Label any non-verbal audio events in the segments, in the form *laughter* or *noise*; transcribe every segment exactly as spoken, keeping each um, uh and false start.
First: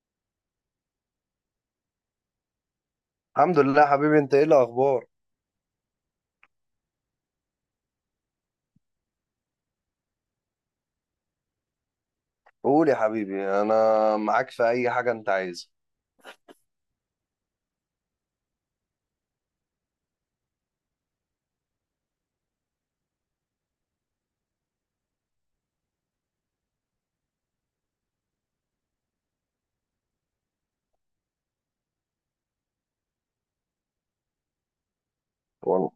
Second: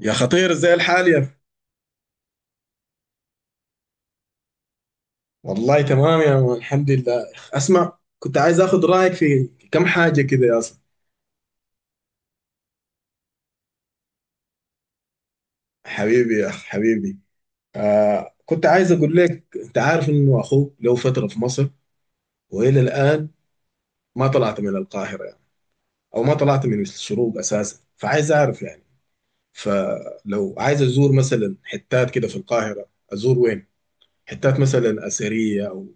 يا خطير ازاي الحال يا أخي؟ الحمد لله حبيبي، انت ايه الاخبار؟ والله تمام يا مان الحمد لله. اسمع كنت عايز اخذ رايك في كم حاجه كده يا اسطى. قول يا حبيبي، انا معاك في اي حاجه انت عايزها. حبيبي يا اخ حبيبي. آه كنت عايز اقول لك، انت عارف انه اخوك له فتره في مصر والى الان ما طلعت من القاهره يعني، او ما طلعت من الشروق اساسا، فعايز اعرف يعني. فلو عايز ازور مثلا حتات كده في القاهره ازور وين؟ حتات مثلا اثريه، والله. او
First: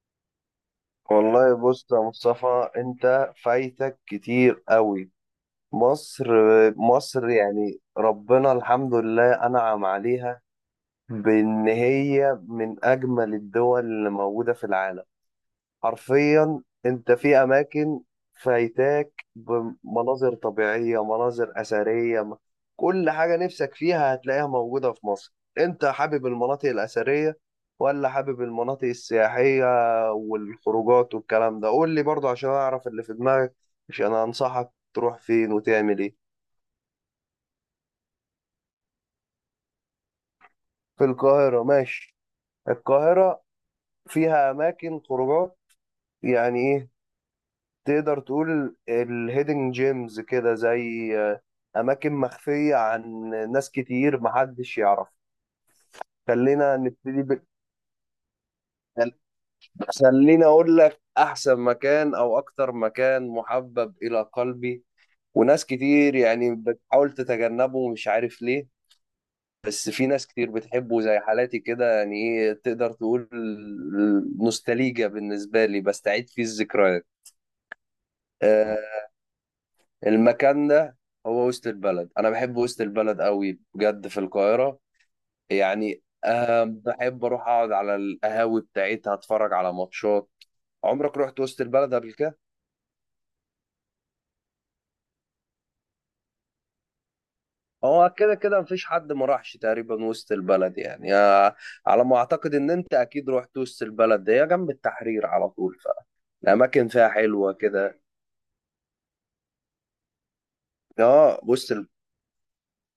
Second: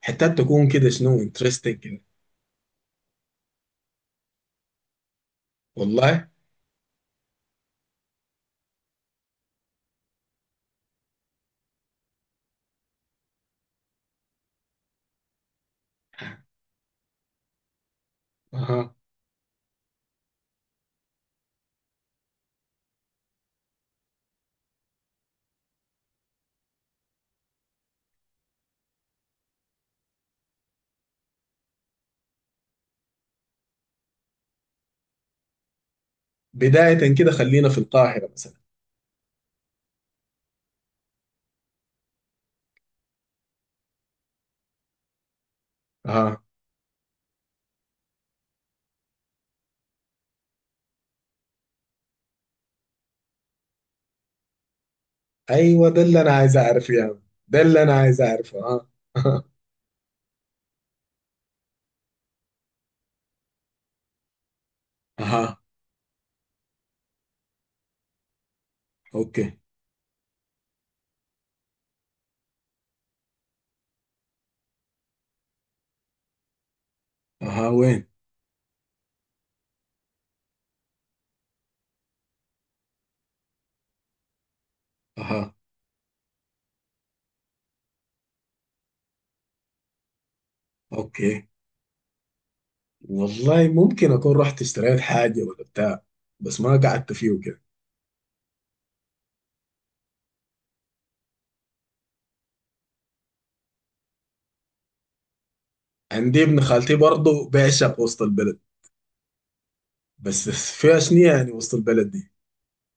حتات تكون كده شنو والله انترستنج بص يا كده. مصطفى، انت فايتك كتير قوي. مصر. والله. مصر يعني ربنا الحمد لله انعم عليها، بان هي من اجمل الدول اللي موجوده في العالم. حرفيا انت في اماكن اها. فايتاك بمناظر طبيعيه، مناظر اثريه م- كل حاجه نفسك فيها هتلاقيها موجوده في مصر. انت حابب المناطق الاثريه ولا حابب المناطق السياحيه والخروجات والكلام ده؟ قول لي برضه عشان اعرف اللي في دماغك، عشان انصحك تروح فين وتعمل ايه. بداية كده خلينا في القاهرة مثلا. في القاهره، ماشي. القاهره فيها اماكن خروجات، اها. يعني ايه، تقدر تقول الهيدن جيمز كده زي آه، أماكن مخفية عن ناس كتير محدش يعرف. ايوه ده اللي انا عايز خلينا اعرفه يا عم. نبتدي ب... ده اللي انا عايز اعرفه. اها. *laughs* خليني أقول لك أحسن مكان أو أكتر مكان محبب إلى قلبي، اها. وناس كتير يعني بتحاول تتجنبه ومش عارف ليه، اوكي. بس في ناس كتير بتحبه زي حالاتي كده، يعني إيه تقدر تقول، نوستالجيا بالنسبة لي بستعيد فيه الذكريات. اها، وين؟ آه، المكان ده هو وسط البلد، انا بحب وسط البلد قوي بجد في القاهره. اها. يعني أه بحب اروح اقعد على القهاوي بتاعتها، اتفرج على ماتشات. عمرك رحت اوكي. وسط البلد قبل كده؟ والله ممكن اكون رحت اشتريت حاجة ولا بتاع، بس ما قعدت فيه وكده. هو كده كده مفيش حد ما راحش تقريبا وسط البلد يعني. آه، على ما اعتقد ان انت اكيد رحت وسط البلد، ده هي جنب التحرير على طول، عندي ابن فالاماكن خالتي فيها برضه حلوه بيعشق كده. وسط البلد. بس فيها شنو اه، يعني وسط وسط ال- البلد دي؟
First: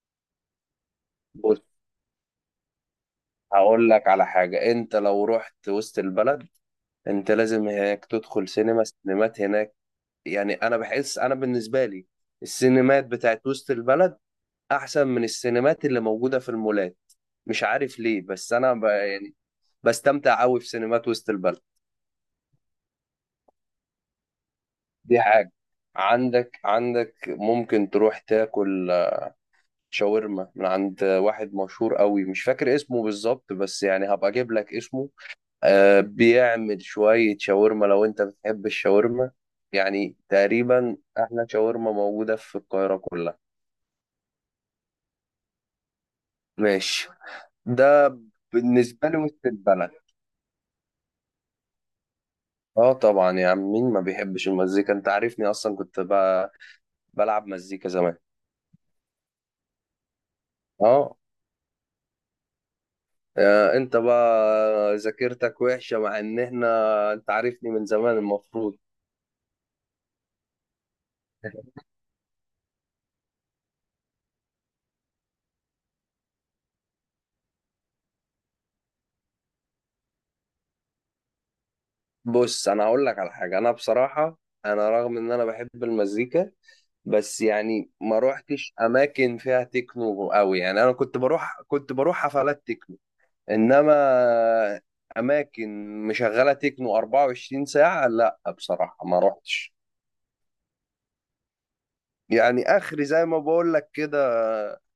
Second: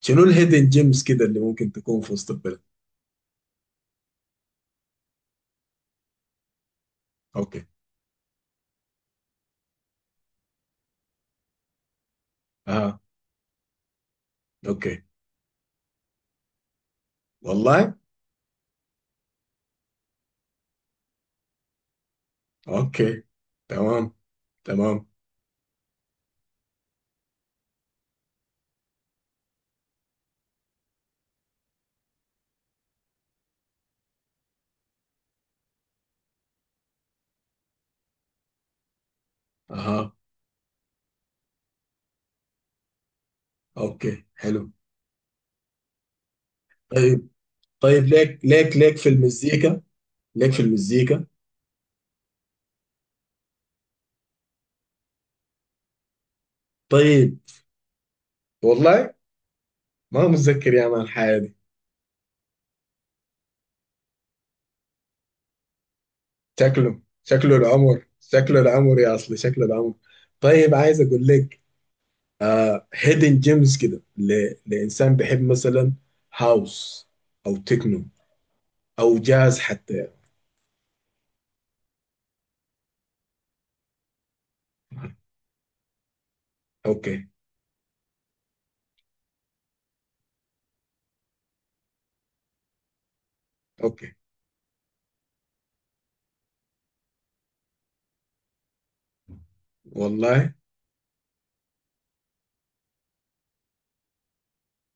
شنو الهيدن جيمز كده اللي بص، ممكن تكون في وسط البلد؟ هقول لك على حاجه. انت لو رحت وسط البلد انت اوكي. لازم هناك تدخل سينما، سينمات هناك. يعني انا بحس، انا بالنسبه لي اها. السينمات بتاعت وسط البلد اوكي. احسن من السينمات اللي موجوده في المولات. مش والله. عارف ليه، بس انا ب... يعني بستمتع قوي في سينمات وسط البلد. اوكي. تمام. تمام. دي حاجه. عندك عندك ممكن تروح تاكل شاورما من عند واحد مشهور قوي، مش فاكر اسمه بالظبط بس يعني هبقى اجيب لك اسمه. آه بيعمل شويه شاورما لو انت بتحب الشاورما، اها. يعني تقريبا احلى شاورما موجوده في القاهره كلها. اوكي، حلو. ماشي، طيب. طيب، ده ليك ليك ليك في بالنسبة لي وسط المزيكا؟ البلد. ليك في المزيكا؟ اه طبعا يا عم، مين ما بيحبش المزيكا؟ انت عارفني اصلا، كنت بقى طيب. بلعب مزيكا زمان. والله، ما متذكر يا مان اه. الحياة دي. آه، انت بقى ذاكرتك وحشة مع ان احنا شكله انت شكله عارفني من العمر، زمان شكله المفروض. العمر يا اصلي، شكله العمر. طيب عايز اقول لك. *laughs* آه، هيدن جيمز كده ل- لانسان بيحب مثلا هاوس او تكنو او جاز حتى يعني. بص، انا هقول لك على حاجة. انا بصراحة، انا رغم ان انا بحب المزيكا، اوكي. بس يعني ما روحتش اماكن فيها تكنو قوي، يعني انا كنت بروح كنت بروح حفلات تكنو. انما اوكي. اماكن مشغله تكنو اربعة وعشرين ساعة ساعه، لا بصراحه ما روحتش، والله. يعني اخري زي ما بقول لك كده،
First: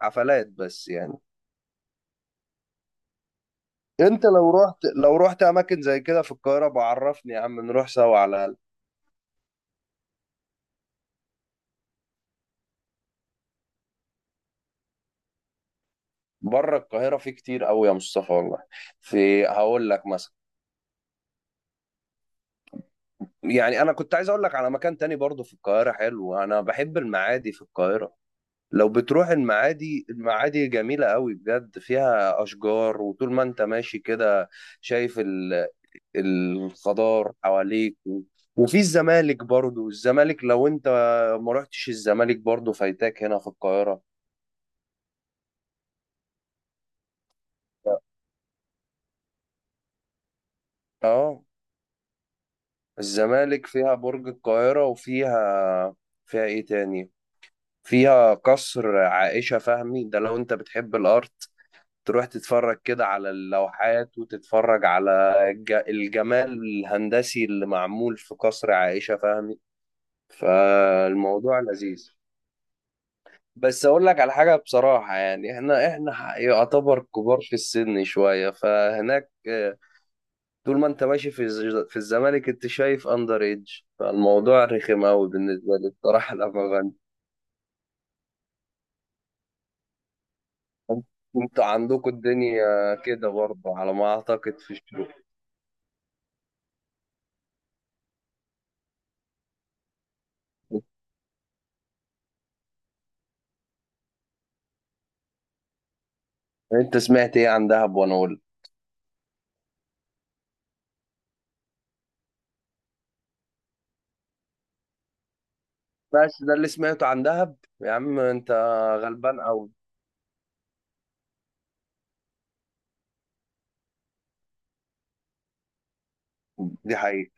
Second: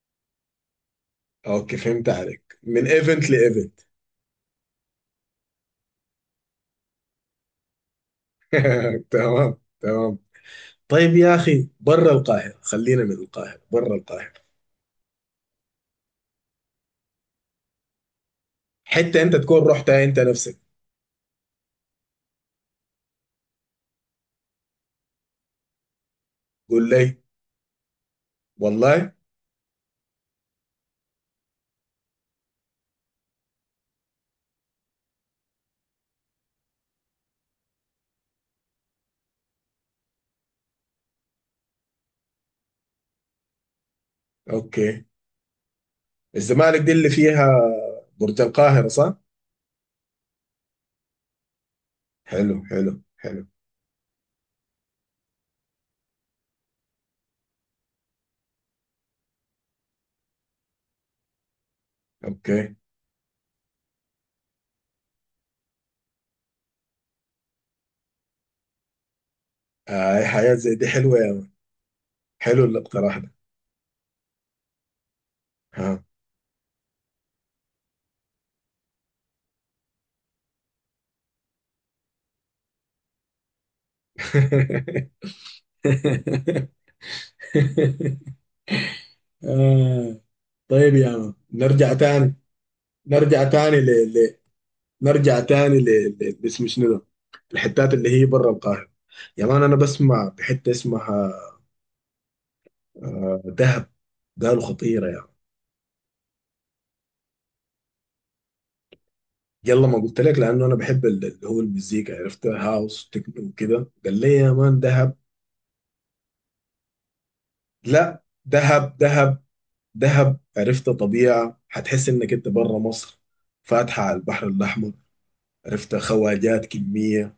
حفلات بس يعني. اوكي، فهمت عليك، من ايفنت لايفنت. انت لو رحت لو رحت اماكن زي كده في القاهره بعرفني يا عم، نروح سوا على الاقل. *laughs* تمام. تمام. طيب يا اخي برا القاهرة، خلينا من القاهرة برا القاهرة. بره القاهره في كتير قوي يا مصطفى والله. حته انت في، تكون هقول رحتها لك انت مثلا، نفسك. يعني انا كنت عايز اقول لك على مكان تاني برضه في القاهره حلو، انا قول بحب لي. المعادي في القاهره. لو والله. بتروح المعادي، المعادي جميلة قوي بجد، فيها أشجار وطول ما أنت ماشي كده شايف ال- الخضار حواليك و- وفي الزمالك برضو. الزمالك، لو أنت ما رحتش الزمالك برضو فايتاك هنا في القاهرة. اوكي. الزمالك دي اللي فيها برج القاهره، صح؟ اه، حلو حلو حلو. الزمالك فيها برج القاهرة، وفيها فيها ايه تاني؟ فيها قصر عائشة فهمي، ده لو انت بتحب الارت تروح اوكي. تتفرج كده على اللوحات وتتفرج على الج- الجمال الهندسي اللي معمول في قصر عائشة فهمي. آه، أي حياه زي دي حلوه يا مان. فالموضوع لذيذ. حلو الاقتراح ده. بس اقول لك على حاجة بصراحة، يعني احنا ها. احنا ح- يعتبر كبار في السن شوية، فهناك آه، طول ما انت ماشي في الز- في الزمالك انت شايف اندر ايدج، فالموضوع رخم *laughs* قوي بالنسبة لي بصراحة لما بن- آه. طيب يا مان، انتوا نرجع عندكم تاني الدنيا كده نرجع تاني برضه ل... على ما ل... اعتقد في الشروق. نرجع تاني ل... ل... اسمه شنو ده؟ الحتات اللي هي برا القاهره. يا مان انا بسمع بحته اسمها، آه، دهب. قالوا خطيره يا مان. انت سمعت ايه عن دهب وانا اقول؟ يلا ما قلت لك، لانه انا بحب ال- اللي هو المزيكا، عرفت، هاوس تكنو وكده. قال لي يا مان دهب. بس ده اللي سمعته عن دهب؟ يا عم لا، انت دهب غلبان دهب قوي. دهب، عرفت، طبيعه هتحس انك انت بره مصر، فاتحه على البحر الاحمر، عرفت، خواجات دي حقيقة، كميه.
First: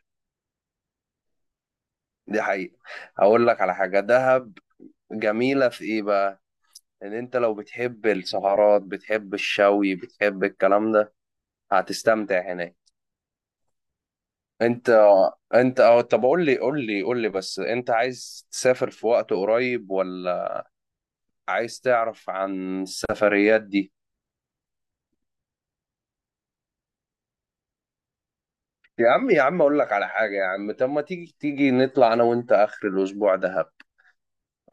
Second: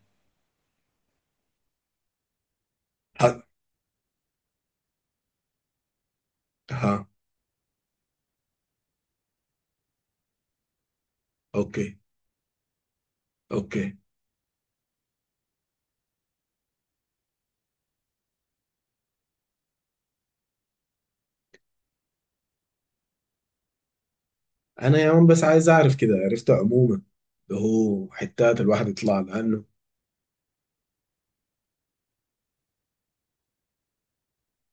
دي حقيقة. ها، اقول لك على حاجة، دهب جميلة في ايه بقى، ها. ان انت لو بتحب السهرات بتحب الشوي بتحب الكلام ده، اوكي. هتستمتع هناك. اوكي. انت انت اه طب، قول لي قول لي قول لي بس انت عايز تسافر في وقت قريب، ولا عايز تعرف عن السفريات دي؟ انا يا مان بس عايز اعرف كده، عرفت، عموما اللي هو حتات الواحد يا يطلع عم يا عم لانه. اقول لك على حاجة، يا عم طب ما تيجي تيجي نطلع انا وانت اخر الاسبوع ده،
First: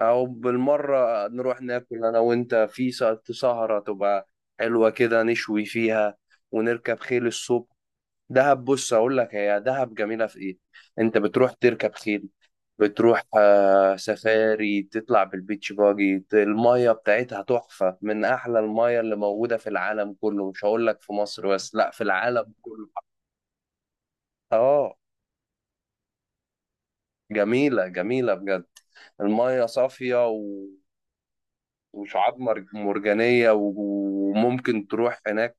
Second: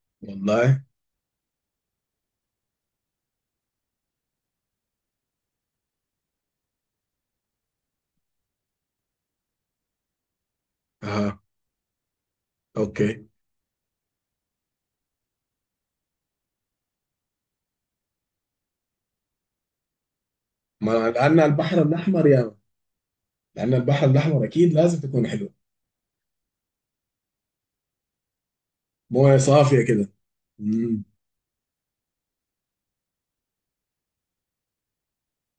او والله. بالمره نروح ناكل انا وانت في سه- سهره تبقى حلوه كده، نشوي فيها ونركب خيل الصبح. دهب، بص اقول لك هي دهب جميله في ايه، انت ها. بتروح تركب خيل، بتروح اوكي. آه، سفاري، تطلع بالبيتش باجي، ت- الميه بتاعتها تحفه من احلى الميه اللي موجوده في العالم كله، مش هقول لك ما في لان مصر بس، البحر لا، في الاحمر يا العالم مان. كله. لان البحر الاحمر اكيد اه، لازم تكون حلو. جميله جميله بجد. مويه الميه صافيه كده. صافيه امم. وشعاب مر- مرجانية، و- وممكن تروح هناك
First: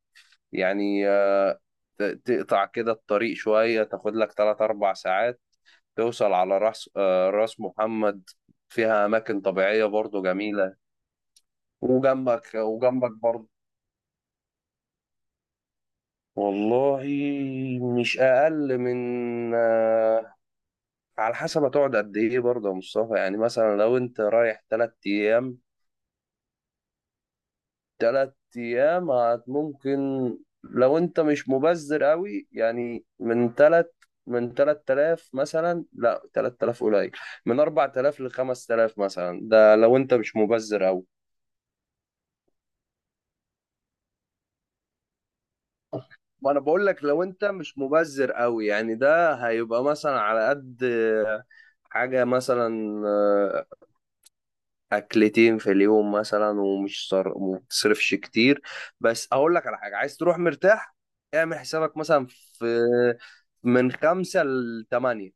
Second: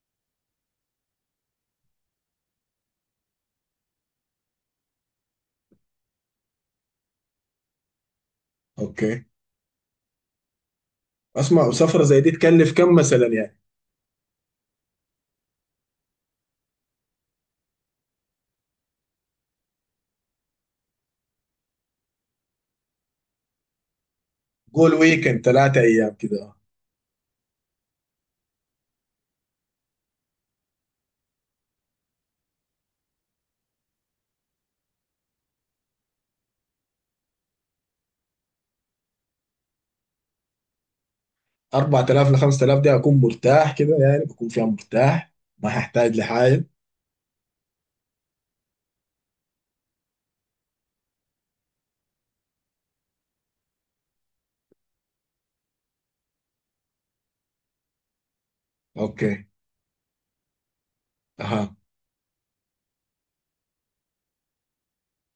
يعني، آه، ت- تقطع كده الطريق شوية، تاخد لك تلات أربع ساعات توصل على راس آه، راس محمد، فيها اوكي. أماكن طبيعية برضو جميلة. اسمع، وسفره زي دي وجنبك تكلف كم وجنبك مثلا برضو، يعني؟ والله مش أقل من آه، على حسب هتقعد قد إيه برضه يا مصطفى، يعني مثلا لو أنت رايح قول تلات ويكند أيام ثلاثة ايام كده. تلات أيام هت- ممكن، لو أنت مش مبذر قوي، يعني من تلات، من ثلاثة آلاف مثلا. لا، ثلاثة آلاف قليل، من اربع تلاف ل خمس تلاف مثلا، ده لو أنت مش مبذر قوي. اربعة الاف ل خمسة الاف دي اكون مرتاح كده يعني، بكون فيها مرتاح ما هحتاج ما انا لحاجه. بقول لك لو انت مش مبذر قوي، يعني ده هيبقى مثلا على قد حاجة، مثلا اكلتين في اليوم مثلا ومش صر... وما بتصرفش كتير. بس اوكي. اقول لك على حاجه، عايز تروح مرتاح اعمل اها. حسابك مثلا في، من خمسة لتمانية،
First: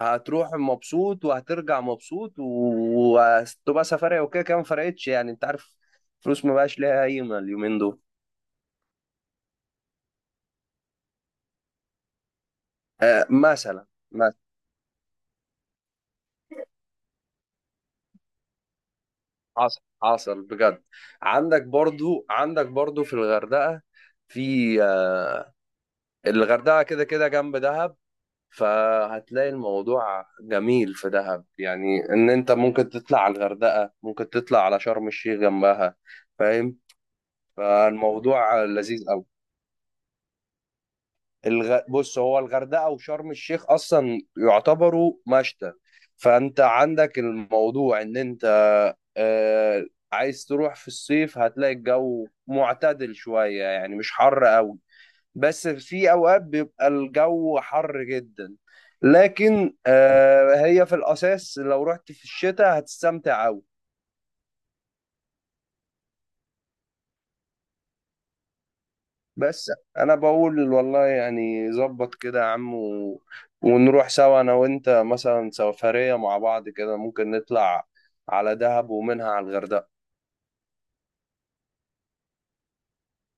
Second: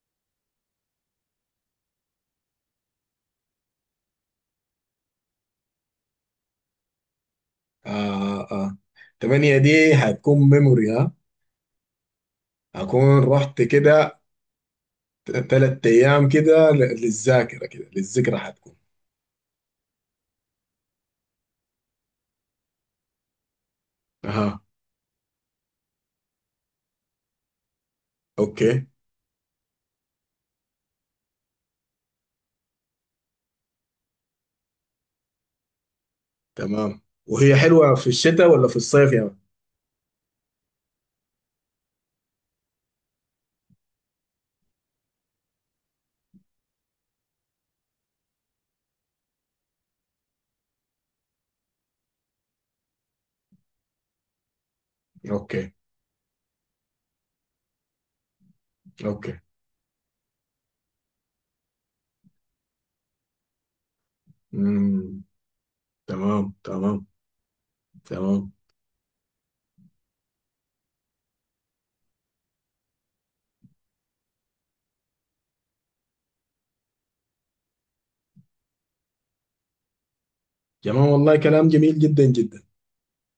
هتروح مبسوط وهترجع مبسوط و- وهتبقى سفرية، وكده كده ما فرقتش يعني انت عارف، فلوس ما بقاش ليها قيمة اليومين دول. اه، اه. تمانية دي هتكون ميموري. ها. هكون آه رحت مثلا، كده مثلا. ثلاث ايام، كده ل- للذاكره، كده للذكرى هتكون. حصل حصل بجد. عندك برضو عندك برضو في الغردقة، اها. في آه الغردقة كده كده جنب دهب، اوكي. فهتلاقي الموضوع جميل في دهب، يعني ان انت ممكن تطلع على الغردقة، ممكن تطلع على شرم الشيخ جنبها. فاهم؟ تمام. وهي حلوه في الشتاء فالموضوع ولا في لذيذ الصيف قوي. يعني؟ الغ... بص، هو الغردقة وشرم الشيخ اصلا يعتبروا مشتى. فانت عندك الموضوع ان انت آه... عايز تروح في الصيف هتلاقي الجو معتدل شوية، يعني مش حر قوي، بس اوكي. في اوقات بيبقى الجو حر جدا. اوكي. لكن آه، هي في الاساس لو رحت في الشتاء هتستمتع قوي. مم. تمام. تمام. تمام. بس انا بقول والله، يعني ظبط كده يا عم و... ونروح سوا انا وانت، مثلا سفرية مع بعض كده ممكن نطلع على دهب ومنها على الغردقة. تمام والله، كلام جميل جدا جدا.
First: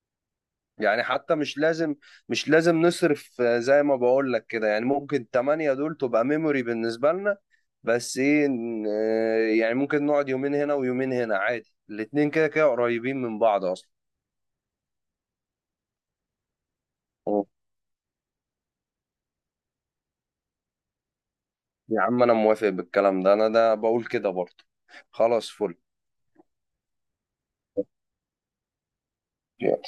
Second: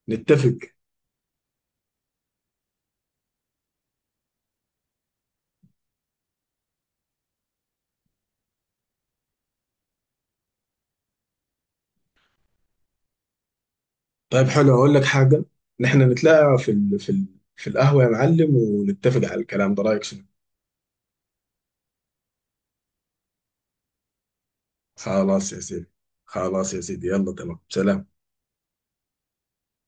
نتفق. يعني حتى مش لازم، مش لازم نصرف آه، زي ما بقول لك كده، يعني ممكن تمانية دول تبقى ميموري بالنسبة لنا. بس ايه ن- آه، يعني ممكن نقعد يومين هنا ويومين هنا عادي، الاتنين كده كده قريبين من بعض اصلا. طيب حلو، اقول لك حاجه. نحن نتلاقى في ال... في ال... أوه. في القهوه يا معلم ونتفق على الكلام ده، رايك شنو؟ يا عم انا موافق بالكلام ده، انا ده بقول كده برضه. خلاص خلاص يا فل. سيدي. خلاص يا سيدي، يلا، تمام، سلام. يلا.